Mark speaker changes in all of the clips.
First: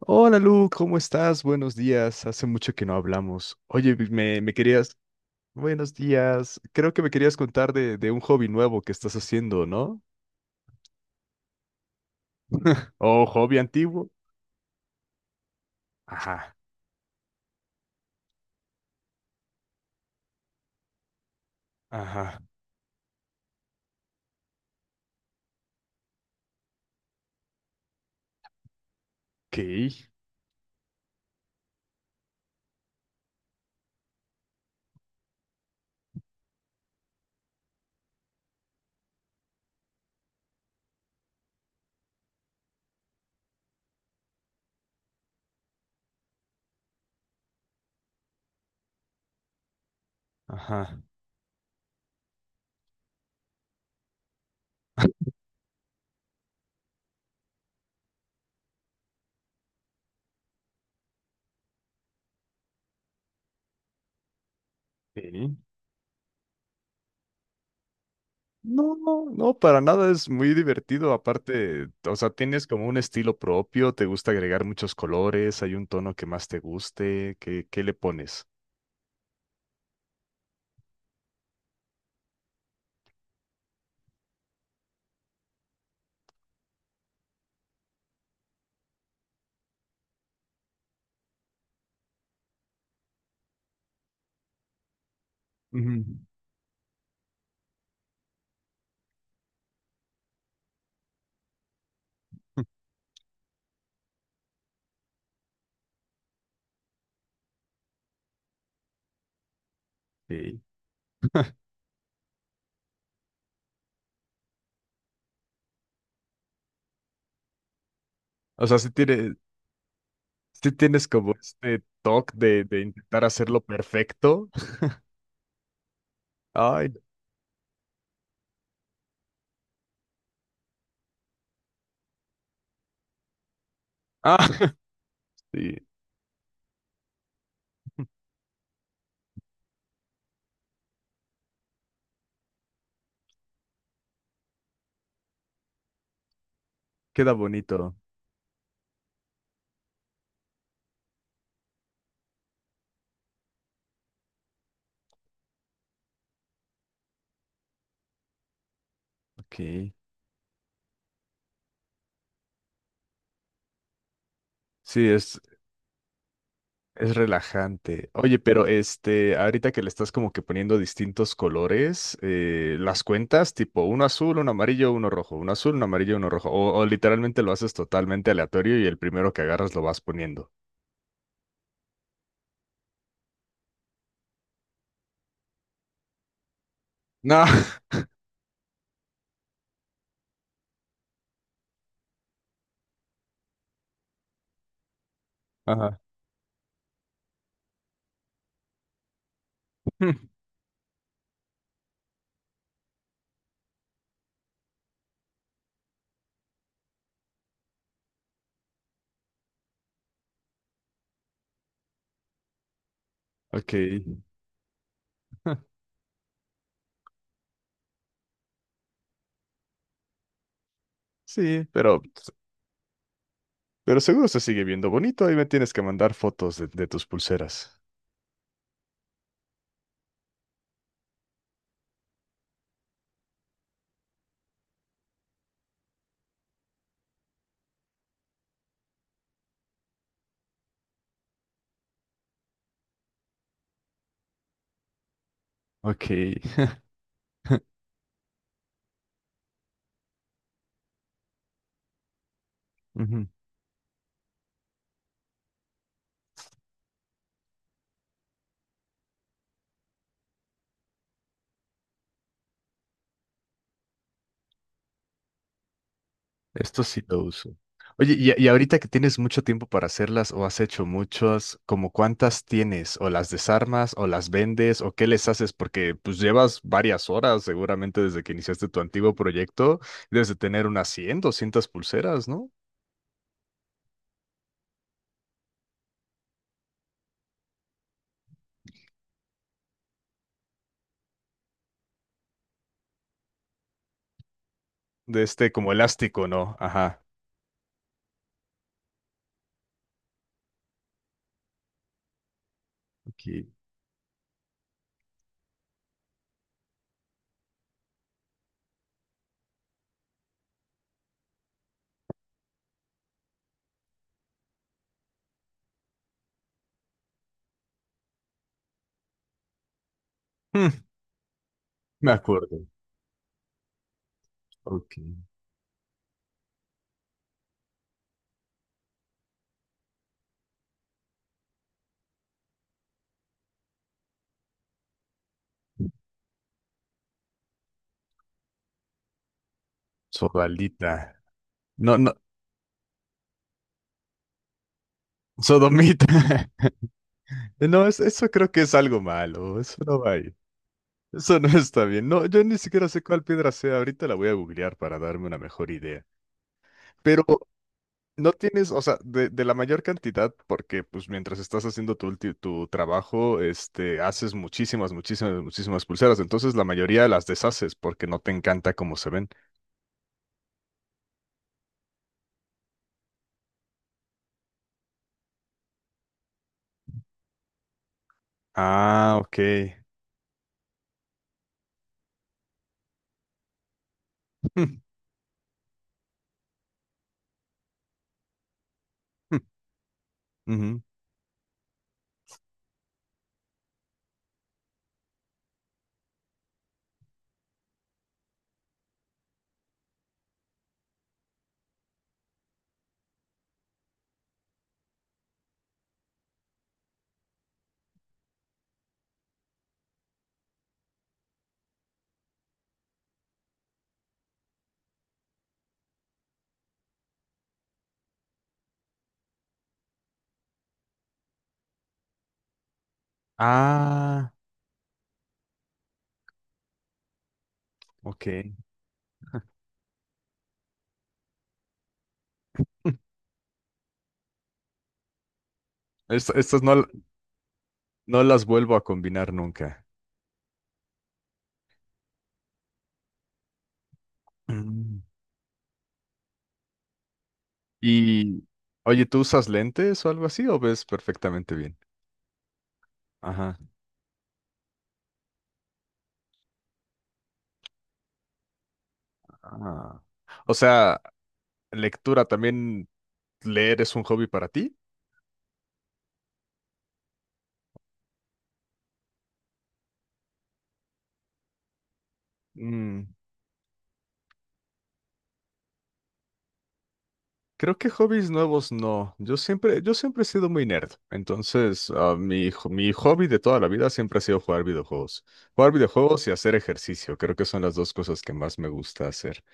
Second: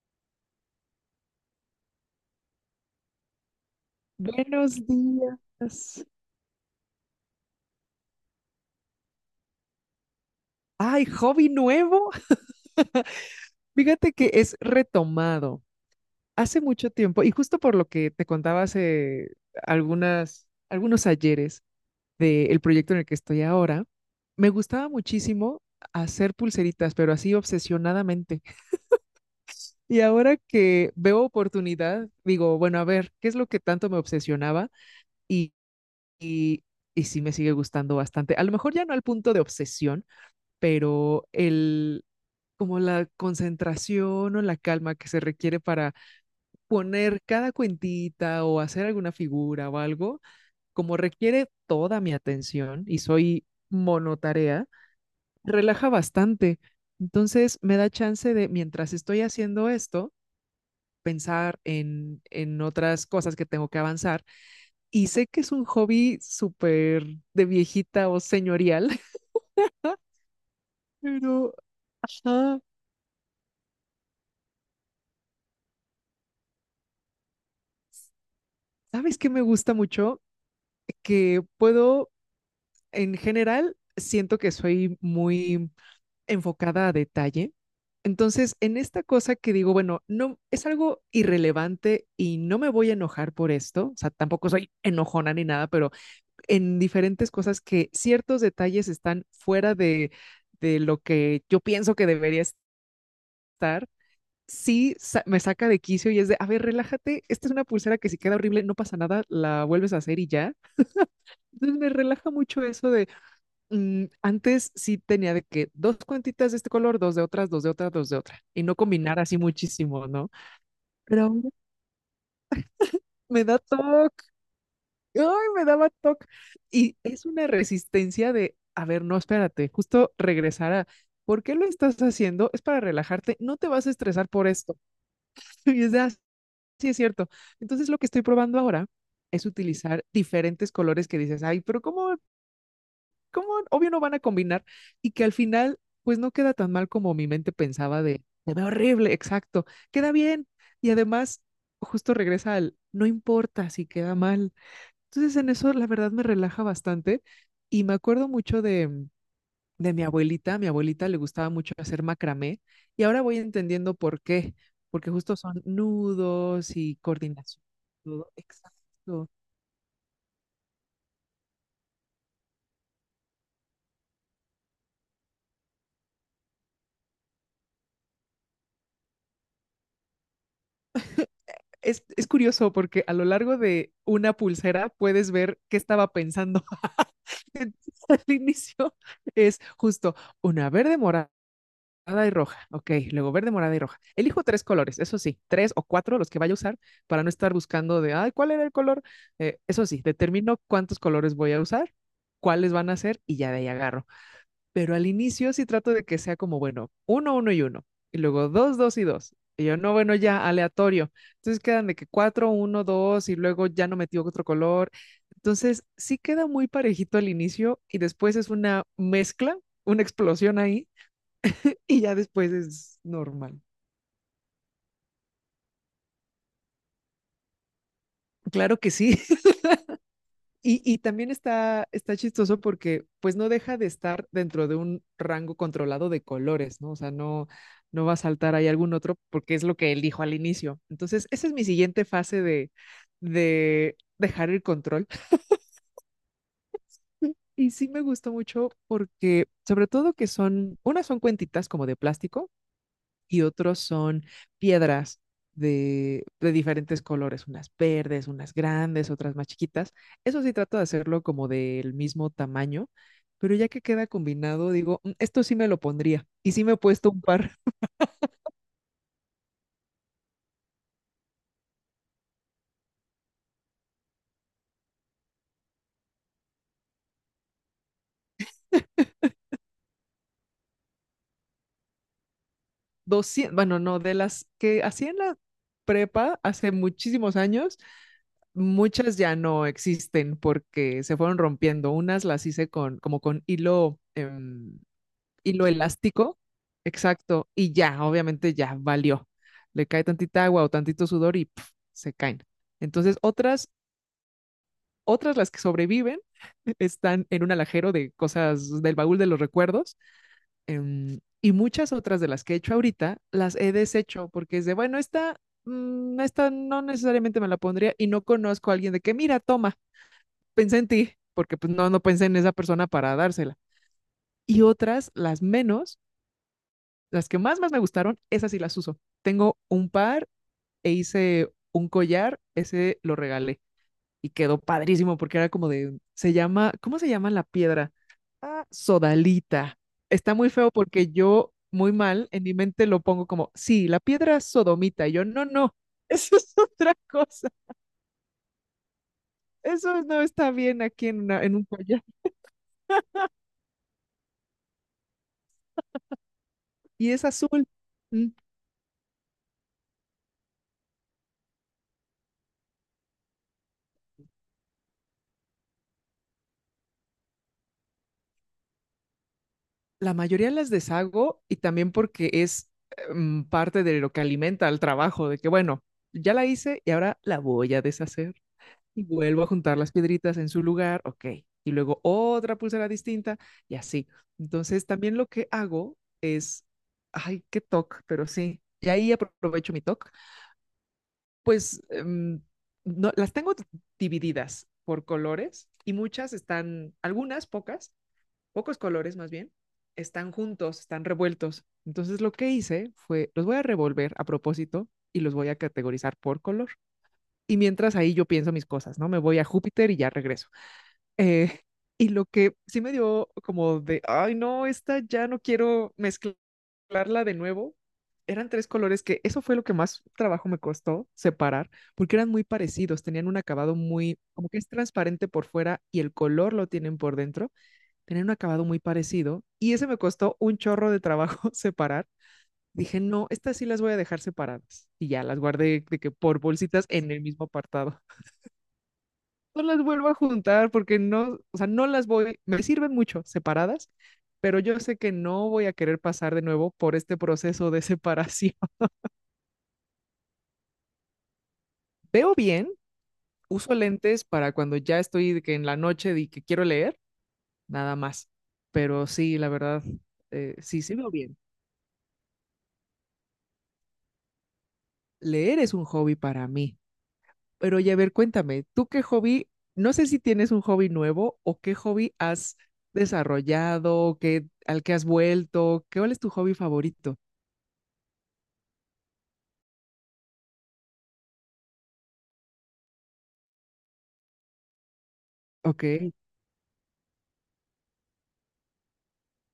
Speaker 1: Hola Lu, ¿cómo estás? Buenos días. Hace mucho que no hablamos. Oye, me
Speaker 2: Buenos
Speaker 1: querías... Buenos
Speaker 2: días.
Speaker 1: días. Creo que me querías contar de un hobby nuevo que estás haciendo, ¿no?
Speaker 2: Ay, hobby nuevo.
Speaker 1: ¿O hobby antiguo?
Speaker 2: Fíjate que es retomado
Speaker 1: Ajá,
Speaker 2: hace mucho tiempo y justo por lo que te contaba hace algunos ayeres
Speaker 1: ajá.
Speaker 2: del proyecto en el que estoy ahora, me gustaba muchísimo hacer pulseritas, pero así obsesionadamente.
Speaker 1: Ok,
Speaker 2: Y ahora que veo oportunidad, digo, bueno, a ver, ¿qué es lo que tanto me obsesionaba? Y, y, y sí me sigue gustando bastante. A lo mejor ya no al punto de obsesión, pero el como la concentración o la calma que se requiere para poner cada cuentita o hacer alguna figura o algo, como
Speaker 1: ajá.
Speaker 2: requiere toda mi atención y soy monotarea, relaja bastante. Entonces me da chance de, mientras estoy haciendo esto, pensar en otras cosas que tengo que avanzar. Y sé que es
Speaker 1: Ok.
Speaker 2: un hobby súper de viejita o señorial,
Speaker 1: No, no, no, para nada es muy divertido.
Speaker 2: pero...
Speaker 1: Aparte, o sea,
Speaker 2: ajá.
Speaker 1: tienes como un estilo propio, te gusta agregar muchos colores, hay un tono que más te guste. ¿Qué le pones?
Speaker 2: ¿Sabes qué me gusta mucho? Que puedo En general, siento que soy muy enfocada a detalle. Entonces, en esta cosa que digo, bueno, no es algo irrelevante y no me voy a enojar por esto, o sea, tampoco soy enojona ni nada, pero
Speaker 1: Ujú.
Speaker 2: en diferentes cosas que ciertos detalles están fuera de lo que yo pienso que debería estar, me saca de quicio y es de, a ver, relájate, esta es una pulsera que si queda horrible, no pasa nada, la vuelves a hacer y ya.
Speaker 1: Ok.
Speaker 2: Entonces me relaja mucho eso. Antes sí tenía de que dos cuentitas de este color, dos de otras, dos de otras, dos de otra, y
Speaker 1: O
Speaker 2: no
Speaker 1: sea, si
Speaker 2: combinar
Speaker 1: tiene.
Speaker 2: así muchísimo, ¿no?
Speaker 1: Sí tienes
Speaker 2: Pero
Speaker 1: como
Speaker 2: ahora
Speaker 1: este toque de intentar
Speaker 2: me da
Speaker 1: hacerlo
Speaker 2: TOC,
Speaker 1: perfecto.
Speaker 2: ay, me daba TOC.
Speaker 1: Ay,
Speaker 2: Y
Speaker 1: no.
Speaker 2: es una resistencia de, a ver, no, espérate, justo regresar a, ¿por qué lo estás haciendo? Es para relajarte, no te vas a estresar
Speaker 1: Ah,
Speaker 2: por esto.
Speaker 1: sí,
Speaker 2: Y es de, sí, es cierto. Entonces lo que estoy probando ahora es utilizar diferentes colores que dices, ay, pero ¿cómo? Obvio no van a combinar y que al final, pues no queda tan mal como mi
Speaker 1: queda
Speaker 2: mente
Speaker 1: bonito.
Speaker 2: pensaba de, se ve horrible, exacto, queda bien. Y además, justo regresa al, no importa si queda mal. Entonces en eso la verdad me relaja bastante y me acuerdo mucho de,
Speaker 1: Ok.
Speaker 2: de mi abuelita. A mi abuelita le gustaba mucho hacer macramé y ahora voy entendiendo por qué,
Speaker 1: Sí,
Speaker 2: porque justo
Speaker 1: es,
Speaker 2: son nudos y
Speaker 1: es
Speaker 2: coordinación.
Speaker 1: relajante.
Speaker 2: Todo.
Speaker 1: Oye, pero
Speaker 2: Exacto.
Speaker 1: este, ahorita que le estás como que poniendo distintos colores, las cuentas tipo uno azul, uno amarillo, uno rojo, uno azul, uno amarillo, uno rojo. O literalmente lo haces totalmente aleatorio y el primero que agarras lo vas poniendo.
Speaker 2: Es curioso porque a lo largo de una pulsera puedes ver qué estaba pensando
Speaker 1: No.
Speaker 2: al inicio. Es justo una verde morada y roja, ok, luego verde, morada y roja. Elijo tres colores, eso sí, tres o
Speaker 1: Ajá.
Speaker 2: cuatro los que vaya a usar para no estar buscando de, ay, ¿cuál era el color? Eso sí, determino cuántos colores voy a usar, cuáles van a ser y ya de ahí agarro. Pero al inicio sí trato de que sea como, bueno, uno, uno y uno. Y luego dos, dos y dos. Y yo, no, bueno, ya, aleatorio. Entonces quedan de que cuatro, uno, dos, y luego
Speaker 1: Ok.
Speaker 2: ya no metió otro color. Entonces sí queda muy parejito al inicio y después es una mezcla, una explosión ahí,
Speaker 1: Sí, pero
Speaker 2: y ya después es normal.
Speaker 1: Pero seguro se sigue viendo bonito. Ahí me tienes que mandar fotos de tus pulseras.
Speaker 2: Claro que sí. Y también está chistoso porque pues no deja de estar dentro de un rango controlado de colores, ¿no? O sea, no, no va a saltar ahí algún otro porque es lo que él dijo al inicio. Entonces, esa es mi siguiente fase de, dejar el control.
Speaker 1: Ok,
Speaker 2: Y sí me gustó mucho porque, sobre todo que son, unas son cuentitas como de plástico,
Speaker 1: ujú.
Speaker 2: y otros son piedras de diferentes colores, unas verdes, unas grandes, otras más chiquitas. Eso sí trato de hacerlo como del mismo tamaño, pero ya que queda combinado, digo, "Mm, esto sí me lo pondría". Y sí me he
Speaker 1: Esto sí
Speaker 2: puesto un
Speaker 1: lo
Speaker 2: par.
Speaker 1: uso. Oye, y ahorita que tienes mucho tiempo para hacerlas o has hecho muchas, ¿como cuántas tienes? ¿O las desarmas o las vendes o qué les haces? Porque pues llevas varias horas seguramente desde que iniciaste tu antiguo proyecto, debes de tener unas 100, 200 pulseras, ¿no?
Speaker 2: 200, bueno, no, de las que hacía en la prepa hace muchísimos años, muchas ya no existen porque se fueron rompiendo. Unas las hice con, como con hilo,
Speaker 1: De este
Speaker 2: hilo
Speaker 1: como elástico,
Speaker 2: elástico,
Speaker 1: ¿no? Ajá.
Speaker 2: exacto, y ya, obviamente ya valió. Le cae tantita agua o tantito sudor y pf, se caen. Entonces,
Speaker 1: Ok.
Speaker 2: otras las que sobreviven están en un alajero de cosas del baúl de los recuerdos. Y muchas otras de las que he hecho ahorita las he deshecho porque es de, bueno, esta no necesariamente me la pondría y no conozco a alguien de que, mira, toma,
Speaker 1: Hmm,
Speaker 2: pensé en ti, porque pues no, no
Speaker 1: me
Speaker 2: pensé en esa
Speaker 1: acuerdo.
Speaker 2: persona para dársela. Y
Speaker 1: Ok.
Speaker 2: otras, las menos. Las que más, más me gustaron, esas sí las uso. Tengo un par e hice un collar, ese lo regalé y quedó padrísimo porque era como de, se llama, ¿cómo se llama la piedra? Ah, sodalita. Está muy feo porque
Speaker 1: Sodalita.
Speaker 2: yo, muy
Speaker 1: No, no,
Speaker 2: mal, en mi mente lo pongo como, sí, la piedra sodomita. Y yo, no, no,
Speaker 1: sodomita.
Speaker 2: eso es otra cosa.
Speaker 1: No, eso creo que es algo malo, eso no
Speaker 2: Eso
Speaker 1: va
Speaker 2: no
Speaker 1: ahí.
Speaker 2: está bien aquí en,
Speaker 1: Eso no
Speaker 2: en un
Speaker 1: está
Speaker 2: collar.
Speaker 1: bien. No, yo ni siquiera sé cuál piedra sea. Ahorita la voy a googlear para darme una mejor idea.
Speaker 2: Y
Speaker 1: Pero
Speaker 2: es azul. Mm.
Speaker 1: no tienes, o sea, de la mayor cantidad, porque pues mientras estás haciendo tu, tu trabajo, este, haces muchísimas, muchísimas, muchísimas pulseras. Entonces la mayoría las deshaces porque no te encanta cómo se ven.
Speaker 2: La mayoría las deshago y también porque es parte de lo que alimenta al trabajo, de que bueno, ya la hice y ahora la voy a deshacer y
Speaker 1: Ah, ok.
Speaker 2: vuelvo a juntar las piedritas en su lugar, ok, y luego otra pulsera distinta y así. Entonces también lo que hago es, ay, qué toque, pero sí, y ahí
Speaker 1: Mm,
Speaker 2: aprovecho mi toque,
Speaker 1: mm, ujú.
Speaker 2: pues no, las tengo divididas por colores y muchas están, algunas, pocas pocos colores más bien, están juntos, están revueltos. Entonces lo que hice fue, los voy a revolver a propósito y los voy a categorizar por color. Y mientras ahí yo pienso mis cosas, ¿no? Me voy a Júpiter y ya regreso. Eh, y lo que sí me dio como de, ay, no, esta ya no quiero mezclarla de nuevo. Eran tres colores que eso fue lo que más trabajo me costó separar, porque eran muy parecidos, tenían un acabado muy,
Speaker 1: Ah,
Speaker 2: como que es transparente por fuera y el color lo tienen por dentro, tenían
Speaker 1: ok.
Speaker 2: un acabado muy parecido y ese me costó un chorro de trabajo separar. Dije, no, estas sí las voy a dejar separadas. Y ya las guardé de que por
Speaker 1: Estas no,
Speaker 2: bolsitas en el mismo apartado.
Speaker 1: no las vuelvo a combinar
Speaker 2: No las
Speaker 1: nunca.
Speaker 2: vuelvo a juntar porque no, o sea, no las voy, me sirven mucho separadas, pero yo sé que no voy a querer pasar de nuevo por este proceso de
Speaker 1: Y,
Speaker 2: separación.
Speaker 1: oye, ¿tú usas lentes o algo así o ves perfectamente bien?
Speaker 2: Veo bien,
Speaker 1: Ajá.
Speaker 2: uso lentes para cuando ya estoy de que en la noche y que quiero leer, nada más. Pero sí, la verdad,
Speaker 1: Ah. O
Speaker 2: sí, sí
Speaker 1: sea,
Speaker 2: veo bien.
Speaker 1: lectura también, leer es un hobby para ti.
Speaker 2: Leer es un hobby para mí. Pero oye, a ver, cuéntame, ¿tú qué hobby? No sé si tienes un hobby nuevo o qué hobby has
Speaker 1: Mm,
Speaker 2: desarrollado, qué, al que has vuelto, ¿qué, cuál es tu hobby favorito?
Speaker 1: creo que hobbies nuevos no. Yo siempre he sido muy nerd. Entonces, ah, mi, mi hobby de toda la vida siempre ha sido jugar videojuegos. Jugar
Speaker 2: Ok.
Speaker 1: videojuegos y hacer ejercicio. Creo que son las dos cosas que más me gusta hacer.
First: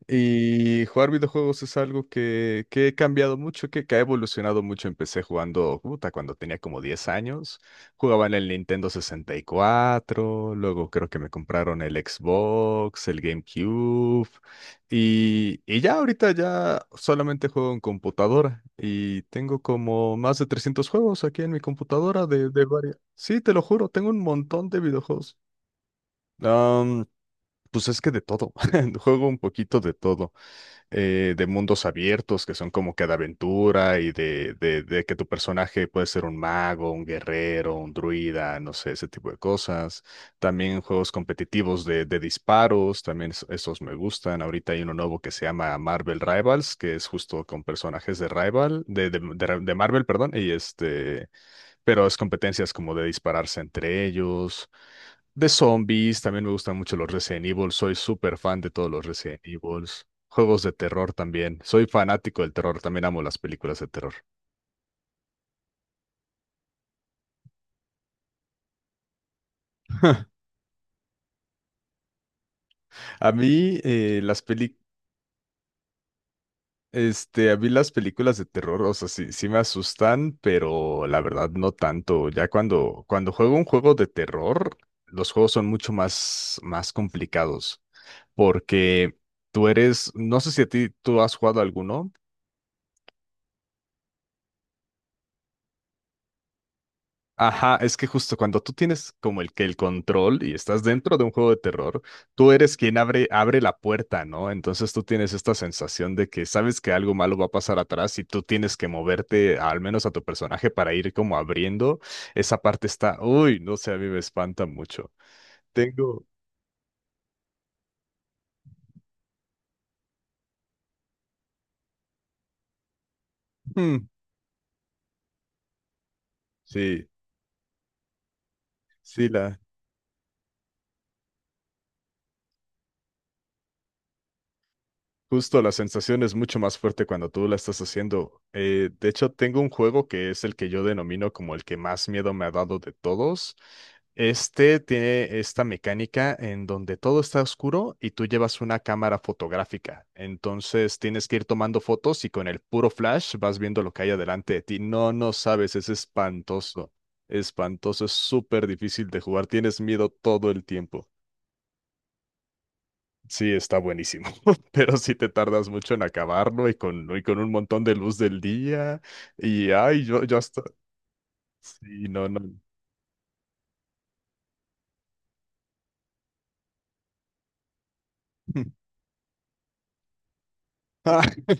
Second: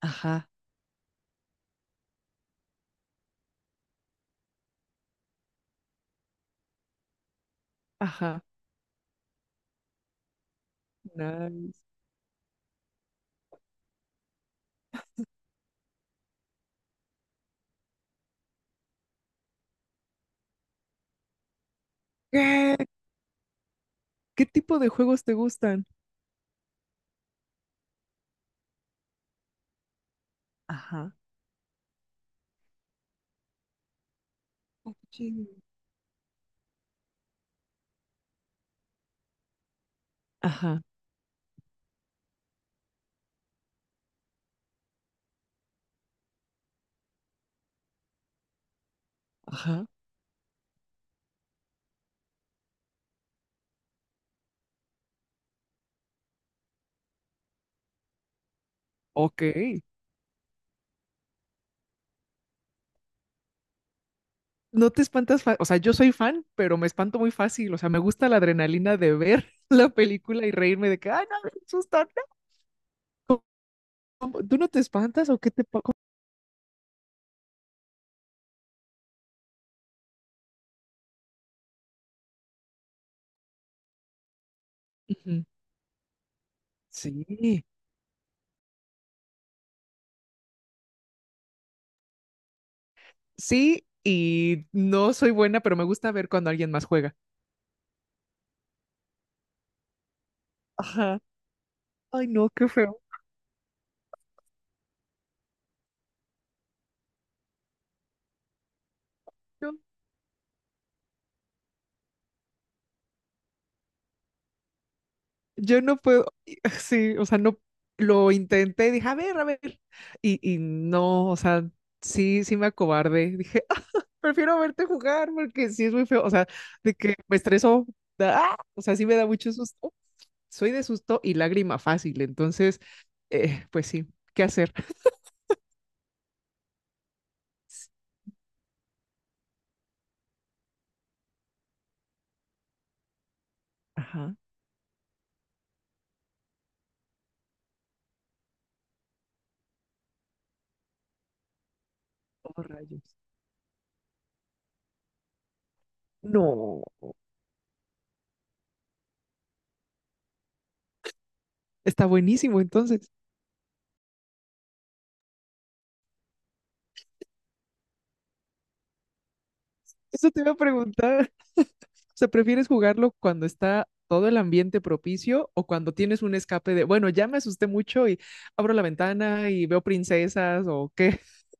Speaker 2: Ajá,
Speaker 1: Y jugar videojuegos es algo que he cambiado mucho, que ha evolucionado mucho. Empecé jugando, puta, cuando tenía como 10 años. Jugaba en
Speaker 2: ajá,
Speaker 1: el Nintendo 64, luego creo que me compraron
Speaker 2: nice.
Speaker 1: el Xbox, el GameCube. Y ya ahorita ya solamente juego en computadora. Y tengo como más de 300 juegos aquí en mi computadora de
Speaker 2: ¿Qué,
Speaker 1: varias. Sí, te lo juro, tengo un
Speaker 2: qué
Speaker 1: montón
Speaker 2: tipo
Speaker 1: de
Speaker 2: de juegos te
Speaker 1: videojuegos.
Speaker 2: gustan?
Speaker 1: Pues es que de todo, juego un poquito de todo,
Speaker 2: Ajá.
Speaker 1: de mundos abiertos que son como que de aventura y de que tu
Speaker 2: Cuchillo.
Speaker 1: personaje puede ser un mago, un guerrero, un druida, no sé, ese tipo de cosas. También
Speaker 2: Ajá,
Speaker 1: juegos competitivos de disparos, también esos me gustan. Ahorita hay uno nuevo que se llama Marvel Rivals, que es justo con personajes de Rival, de de
Speaker 2: ajá,
Speaker 1: Marvel, perdón, y este pero es competencias como de dispararse entre ellos, de zombies, también me gustan mucho los Resident Evil, soy súper fan de todos los Resident
Speaker 2: ok.
Speaker 1: Evils. Juegos de terror también. Soy fanático del terror, también amo las películas de terror.
Speaker 2: No te espantas, o sea, yo soy fan, pero me espanto muy fácil, o sea, me gusta la adrenalina de ver la película y reírme de que, ay, no, me asusta,
Speaker 1: A
Speaker 2: no.
Speaker 1: mí,
Speaker 2: ¿Tú no te espantas o qué te pasa?
Speaker 1: este, a mí las películas de terror, o sea, sí, sí me asustan, pero la verdad no tanto. Ya cuando juego un juego de terror, los juegos son mucho más, más
Speaker 2: Sí,
Speaker 1: complicados, porque tú eres, no sé si a ti tú has jugado alguno.
Speaker 2: sí, y no soy buena, pero me gusta ver cuando alguien más juega.
Speaker 1: Ajá, es que justo cuando tú tienes como el que el control y estás dentro
Speaker 2: Ajá.
Speaker 1: de un juego de terror,
Speaker 2: Ay, no,
Speaker 1: tú
Speaker 2: qué
Speaker 1: eres quien
Speaker 2: feo.
Speaker 1: abre la puerta, ¿no? Entonces tú tienes esta sensación de que sabes que algo malo va a pasar atrás y tú tienes que moverte,
Speaker 2: No,
Speaker 1: al menos a tu personaje, para ir como abriendo. Esa parte está, uy, no sé, a mí me espanta mucho.
Speaker 2: yo no
Speaker 1: Tengo,
Speaker 2: puedo. Sí, o sea, no lo intenté, dije, a ver, a ver. Y no, o sea, sí, sí me acobardé. Dije, "Ah,
Speaker 1: hmm,
Speaker 2: prefiero verte jugar porque sí es muy feo". O sea, de
Speaker 1: sí,
Speaker 2: que me estresó. ¡Ah! O sea, sí me da
Speaker 1: sí,
Speaker 2: mucho
Speaker 1: la.
Speaker 2: susto. Soy de susto y lágrima fácil, entonces, pues sí, ¿qué hacer?
Speaker 1: Justo la sensación es mucho más fuerte cuando tú la estás haciendo. De hecho, tengo un juego que es el que yo denomino como el que más miedo me ha dado de todos.
Speaker 2: Ajá.
Speaker 1: Este tiene esta mecánica en donde todo está oscuro y tú llevas una cámara fotográfica. Entonces tienes que ir tomando fotos y con el
Speaker 2: Oh,
Speaker 1: puro
Speaker 2: rayos.
Speaker 1: flash vas viendo lo que hay adelante de ti. No, no sabes, es
Speaker 2: No.
Speaker 1: espantoso. Espantoso, es súper difícil de jugar. Tienes miedo todo el tiempo.
Speaker 2: Está buenísimo, entonces.
Speaker 1: Sí, está buenísimo, pero sí te tardas mucho en acabarlo y con un montón de luz del día. Y ay, yo,
Speaker 2: Eso
Speaker 1: yo
Speaker 2: te iba a
Speaker 1: hasta.
Speaker 2: preguntar.
Speaker 1: Sí,
Speaker 2: O sea,
Speaker 1: no, no.
Speaker 2: ¿prefieres jugarlo cuando está todo el ambiente propicio o cuando tienes un escape de, bueno, ya me asusté mucho y abro la ventana y veo princesas o qué?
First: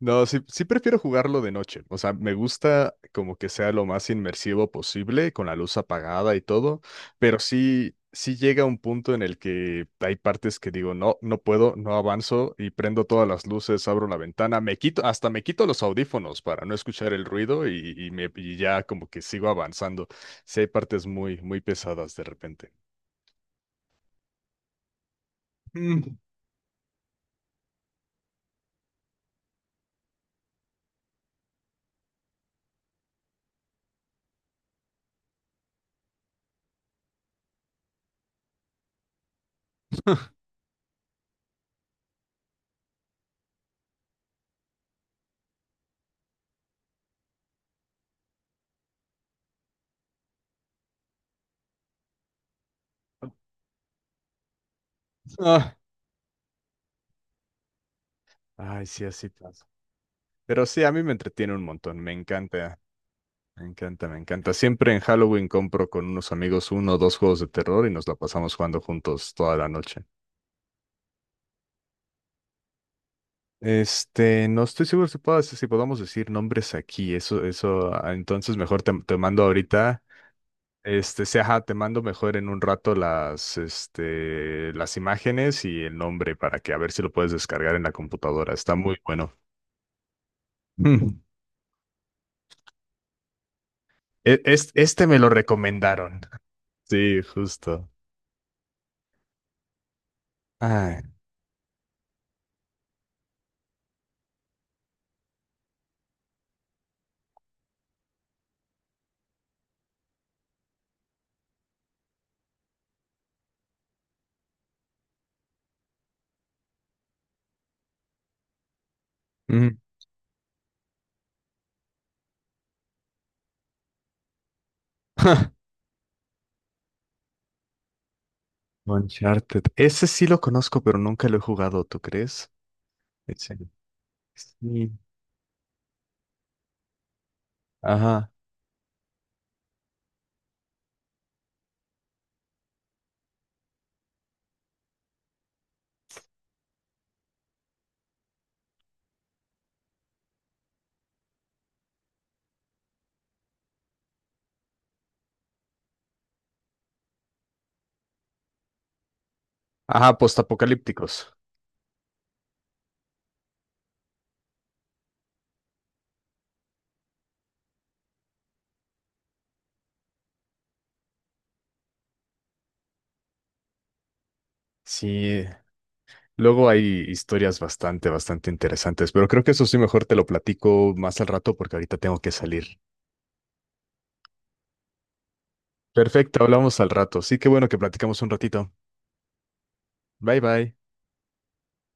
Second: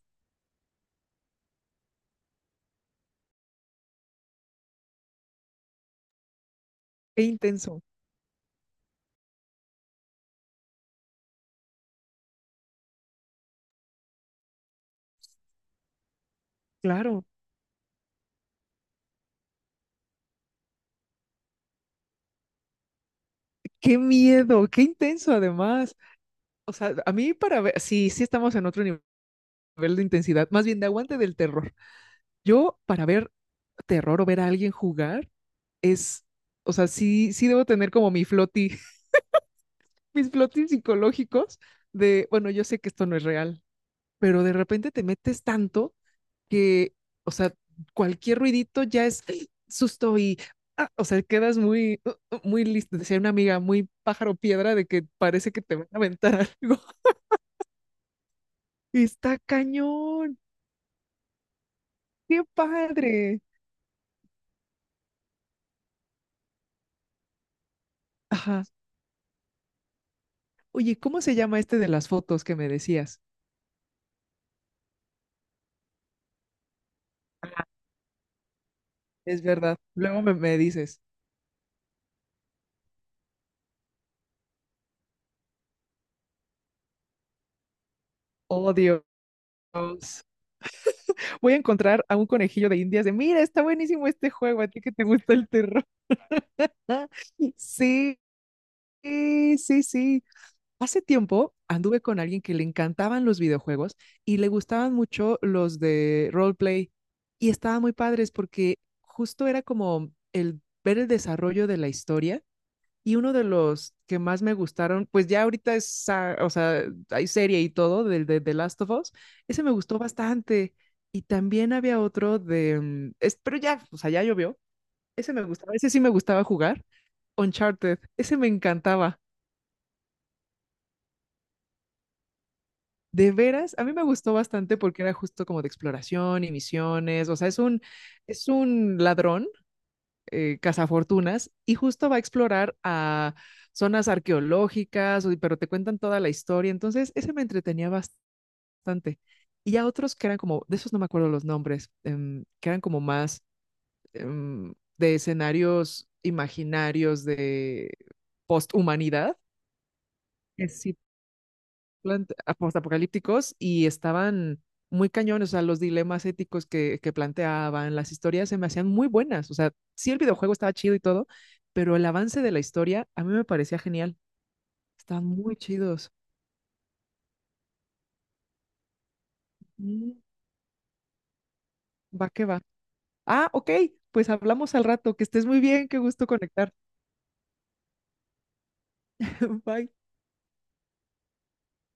Speaker 1: No, sí, sí prefiero jugarlo de noche. O sea, me gusta como que sea lo más inmersivo posible, con la luz apagada y todo,
Speaker 2: Qué
Speaker 1: pero
Speaker 2: intenso.
Speaker 1: sí, sí llega un punto en el que hay partes que digo, no, no puedo, no avanzo y prendo todas las luces, abro la ventana, me quito, hasta me quito los audífonos para no escuchar el
Speaker 2: Claro.
Speaker 1: ruido y ya como que sigo avanzando. Sí hay partes muy, muy pesadas de repente.
Speaker 2: Qué miedo, qué intenso además.
Speaker 1: Mm.
Speaker 2: O sea, a mí para ver, sí, sí estamos en otro nivel de intensidad, más bien de aguante del terror. Yo para ver terror o ver a alguien jugar es, o sea, sí, sí debo tener como mi floti mis flotis psicológicos de, bueno, yo sé que esto no es real, pero de repente te metes tanto que, o sea, cualquier ruidito ya es susto y, o sea, quedas muy, muy listo. Decía una amiga, muy pájaro piedra de que parece que te
Speaker 1: Ah,
Speaker 2: van a aventar algo.
Speaker 1: ay, sí, así
Speaker 2: Está
Speaker 1: pasa.
Speaker 2: cañón,
Speaker 1: Pero sí, a mí me entretiene un montón, me
Speaker 2: qué
Speaker 1: encanta.
Speaker 2: padre.
Speaker 1: Me encanta, me encanta. Siempre en Halloween compro con unos amigos uno o dos juegos de terror y nos la pasamos
Speaker 2: Ajá.
Speaker 1: jugando juntos toda la noche.
Speaker 2: Oye, ¿cómo se llama este de las fotos que me decías?
Speaker 1: Este, no estoy seguro si si podamos decir nombres aquí. Eso, ah, entonces mejor te
Speaker 2: Es
Speaker 1: mando
Speaker 2: verdad.
Speaker 1: ahorita.
Speaker 2: Luego me dices,
Speaker 1: Este, sí, ajá, te mando mejor en un rato las, este, las imágenes y el nombre para que a ver si lo puedes descargar en la computadora.
Speaker 2: oh
Speaker 1: Está muy bueno.
Speaker 2: Dios,
Speaker 1: Mm.
Speaker 2: voy a encontrar a un conejillo de indias de, mira, está buenísimo este juego, a ti que te
Speaker 1: Este, me lo
Speaker 2: gusta el terror.
Speaker 1: recomendaron. Sí, justo.
Speaker 2: Sí, sí, sí.
Speaker 1: Ay.
Speaker 2: Hace tiempo anduve con alguien que le encantaban los videojuegos y le gustaban mucho los de roleplay y estaban muy padres porque justo era como el ver el desarrollo de la historia y uno de los que más me gustaron, pues ya ahorita es, o sea, hay serie y todo del de The Last of Us, ese me
Speaker 1: Mm.
Speaker 2: gustó bastante. Y también había otro de, pero ya, o sea, ya llovió. Ese me gustaba, ese sí me gustaba jugar. Uncharted, ese me encantaba.
Speaker 1: Uncharted. Ese sí lo conozco, pero nunca lo he jugado, ¿tú crees?
Speaker 2: De
Speaker 1: Ese.
Speaker 2: veras, a mí me gustó bastante
Speaker 1: Sí.
Speaker 2: porque era justo como de exploración y misiones, o sea, es un,
Speaker 1: Ajá.
Speaker 2: ladrón, cazafortunas y justo va a explorar a zonas arqueológicas, pero te cuentan toda la historia. Entonces, ese me entretenía bastante. Y ya otros que eran como, de esos no me acuerdo los nombres, que eran como más de escenarios imaginarios de posthumanidad,
Speaker 1: Ajá, postapocalípticos.
Speaker 2: plant- postapocalípticos y estaban muy cañones, o sea, los dilemas éticos que planteaban, las historias se me hacían muy buenas, o sea, sí el videojuego estaba chido y todo, pero el avance de la historia a mí me parecía genial, estaban
Speaker 1: Sí.
Speaker 2: muy chidos.
Speaker 1: Luego hay historias bastante, bastante interesantes, pero creo que eso sí mejor
Speaker 2: Mm,
Speaker 1: te lo platico más al rato porque ahorita tengo
Speaker 2: Va
Speaker 1: que
Speaker 2: que va.
Speaker 1: salir.
Speaker 2: Ah, ok, pues hablamos al rato, que estés muy bien, qué gusto
Speaker 1: Perfecto,
Speaker 2: conectar.
Speaker 1: hablamos al rato. Sí, qué bueno que platicamos un ratito.
Speaker 2: Bye.
Speaker 1: Bye bye.